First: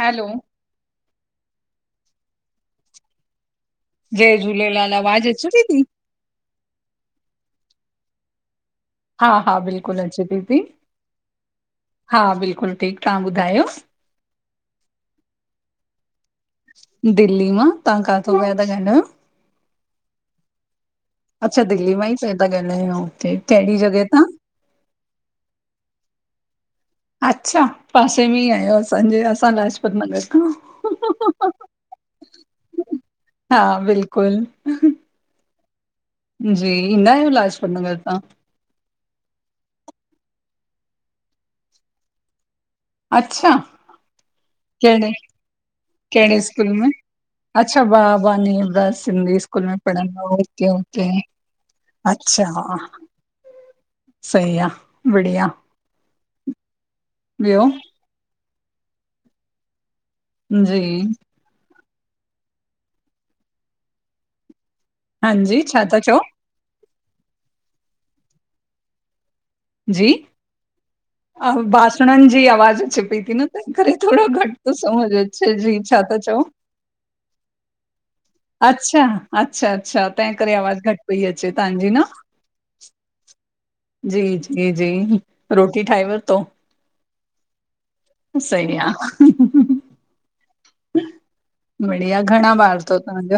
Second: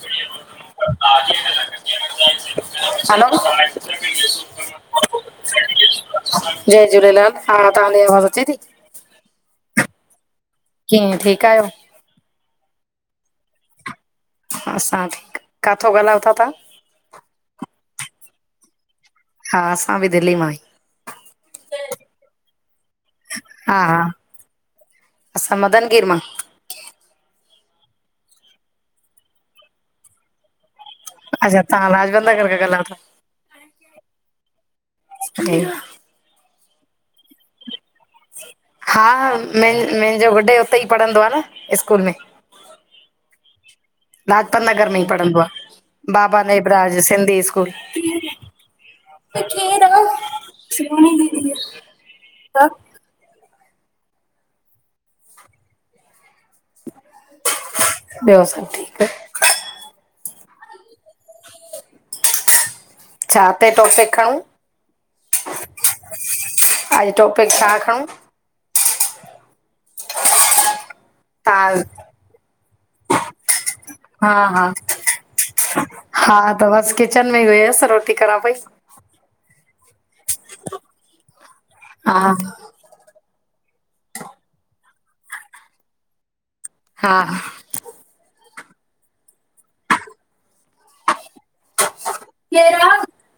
हलो hello जय झूलेलाल आवाज़ अचे थी जय झूलेलाल हा तव्हांजी आवाज़ अचे थी हा हा बिल्कुलु अचे दीदी कीअ ठीकु आहियो हा बिल्कुलु ठीकु तव्हां ॿुधायो असां ठीकु किथो ॻाल्हायो था तव्हां दिल्ली मां तव्हां किथ पया था ॻाल्हायो हा असां बि दिल्ली मां आ आहियूं अच्छा दिल्ली मां ई प था ॻाल्हायो हा कहिड़ी जॻह हा त असां मदन गीर मां अच्छा पासे में ई आहियो असांजे असां लाजपत नगर खां अच्छा तव्हां लाजपत नगर खां ॻाल्हायो था हा बिल्कुलु जी ईंदा [unintelligible] आहियो लाजपत नगर तां हा मुंहिंजो गुढे [unintelligible] उते ई पढ़ंदो आहे न स्कूल में अच्छा लाजपत नगर में ई कहिड़े पढ़ंदो आहे कहिड़े बाबा स्कूल में? नेबराज सिंधी स्कूल [unintelligible] अच्छा बाबा नेवदास सिंधी स्कूल में पढ़ंदा ओके ओके शिणी थी आहे [unintelligible] अच्छा सही आहे बढ़िया ॿियो ॿियो सब ठीक जी छा ते टॉपिक खणूं हांजी छा था चओ अॼु टॉपिक छा खणूं जी तव्हां बासणनि जी आवाज़ अचे पई थी न तंहिं करे थोरो हा घटि हा थो समझ अचे जी छा था हा चओ? त बसि किचन में ई हुयसि रोटी करां पई अच्छा अच्छा अच्छा तंहिं करे आवाजु घटि पई अचे तव्हांजी न हा हा जी जी जी रोटी ठाहे वठतो हा सही आं बढ़िया घणा ॿार अथव तव्हांजा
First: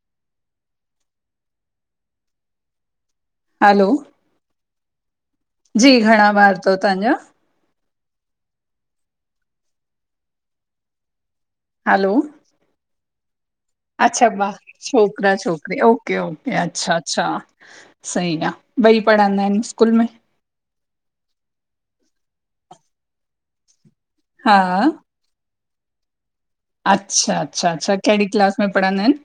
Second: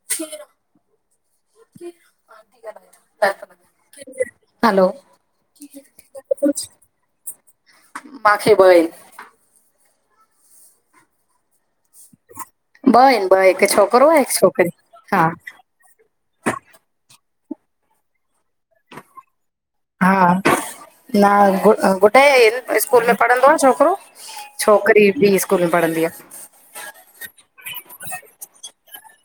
ह [unintelligible] हलो हलो जी घणा ॿार अथव तव्हांजा मांखे ॿ आहिन हलो ॿ आहिन ॿ हिकु छोकिरो आहे अच्छा हिकु ॿार छोकरी हा छोकिरा छोकिरी ओके ओके अच्छा अच्छा सही आहे ॿई पढ़ंदा आहिन हा न गुडे स्कूल में पढ़ंदो आ छोकिरो। हा छोकरी ॿी में स्कूल में पढ़ंदी आ। अच्छा -अच्छा अच्छा कहिड़ी क्लास में पढ़ंदा आहिनि?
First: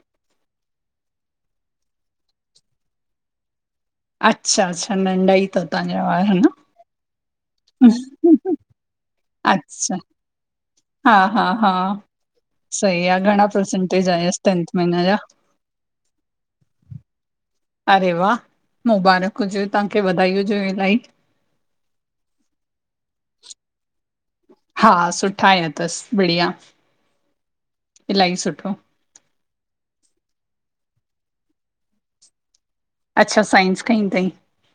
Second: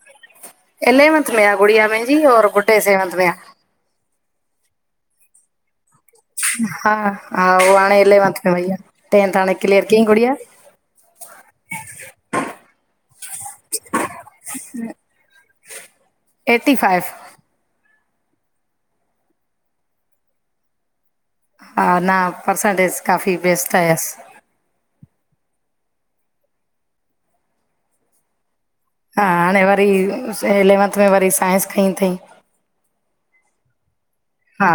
इलेवंथ में आ गुड़िया मुहिंजी और गुडे सेवंथ में आ। अच्छा अच्छा नंढाई तव तव्हांजा वारा हा न? हा हा ओ हाणे इलेवंथ में वई आ, टेंथ हाणे क्लीअर अच्छा, कईं गुड़िया। हा हा हा सही आ घणां परसेंटेज आयसि टेंथ में हुन या? Eighty five. अरे वाह! मुबारक हुॼेव तव्हांखे वधाई हुजेव इल्हाई। हा ना, परसेंटेज़ काफ़ी बेस्ट आयसि। हा सुठा आया तसि बढ़िया इल्हाई सुठो। हा, हाणें वरी इलैवंथ में वरी साइंस खईं थईं। अच्छा! साइंस खंई थईं। हा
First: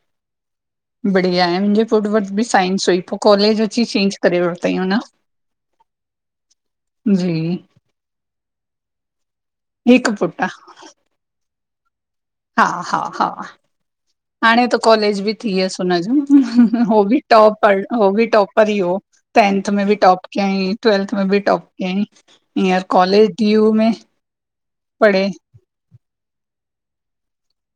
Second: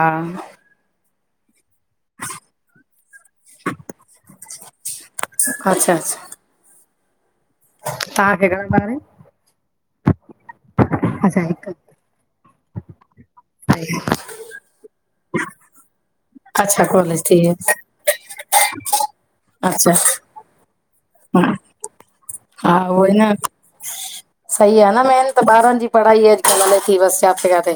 बढ़िया मुंहिंजे पुट्र वट ॿि साइंस हुई पो कॉलेज अची चेंज करे वरितईं उन। अच्छा अच्छा जी। तहांखे घणां ॿार आहिन? हिक पुट्र आ। अच्छा हिक हा हा हा हांणे त कॉलेज ॿि थी वियसि अच्छा हुनॼो हो ॿि कॉलेज थी वियसि टॉपर हो ॿि टॉपर ही, हो टेंथ में अच्छा ॿि टॉप कई। ट्वेल्थ में ॿि हा टॉप कियांईं, हा हींअर उहोई कॉलेज न डी यू में सही आ न पढ़े मेन त ॿारनि ॼी पढ़ाई अॼुकल्ह हले थी बस जाते काथे।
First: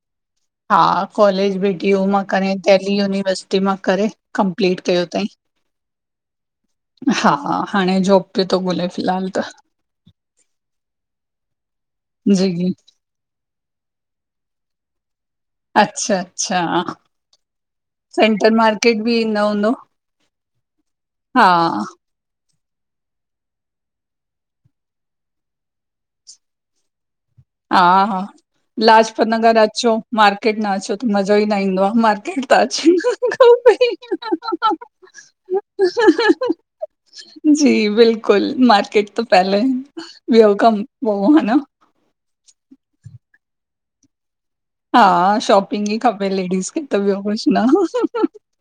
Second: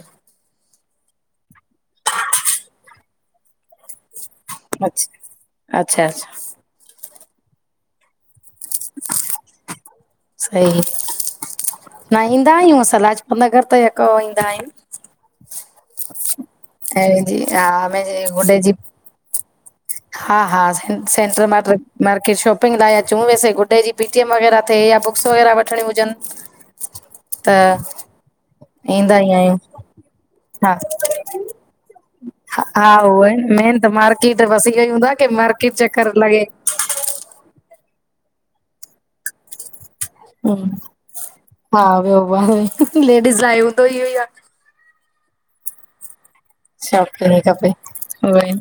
हा कॉलेॼ ॿी डी यू मां करे दिल्ली यूनिवर्सिटी मां करे। कंप्लीट कयो तंईं। अच्छा अच्छा अच्छा हा, हांणे जॉब पियो तो ॻोल्हे फिलहाल त। सही, न ईंदा जी आहियूं असां लाजपत नगर त यको ईंदा आहियूं। अच्छा -अच्छा ऐं जी हा मुंहिंजे सेंटर गुॾे जी मार्केट ॿि इन्दा हुंदव? हा -हा सें सेंट्रल माट्रिक मार्केट शॉप पिंॻ लाए अचूं वैसे ॻुड्डे जी पीटीएम वगॻैरह थिए या बुक्स वॻैरह वठिणीयुं हुॼनि। हा हा ईंदा लाजपत ई आहियूं नगर अचो, मार्केट न हा अचो त मज़ो ही न ईंदो आ मार्केट त। अचण हा उहो ही मेन त मार्किट बस खपे इहो ही हूंदो आ की मार्किट चक्कर लॻे। ॼी बिल्कुल मार्किट त पहिले, ॿियो हम्म, कम पो हा न? हा वियो [unintelligible] लेडीज़ लाइ हूंदो ही इहो ही आ। हा शॉपिंग ही खपे लेडीज़ खे त ॿियो शॉपिंग कुछ न खपे उहोई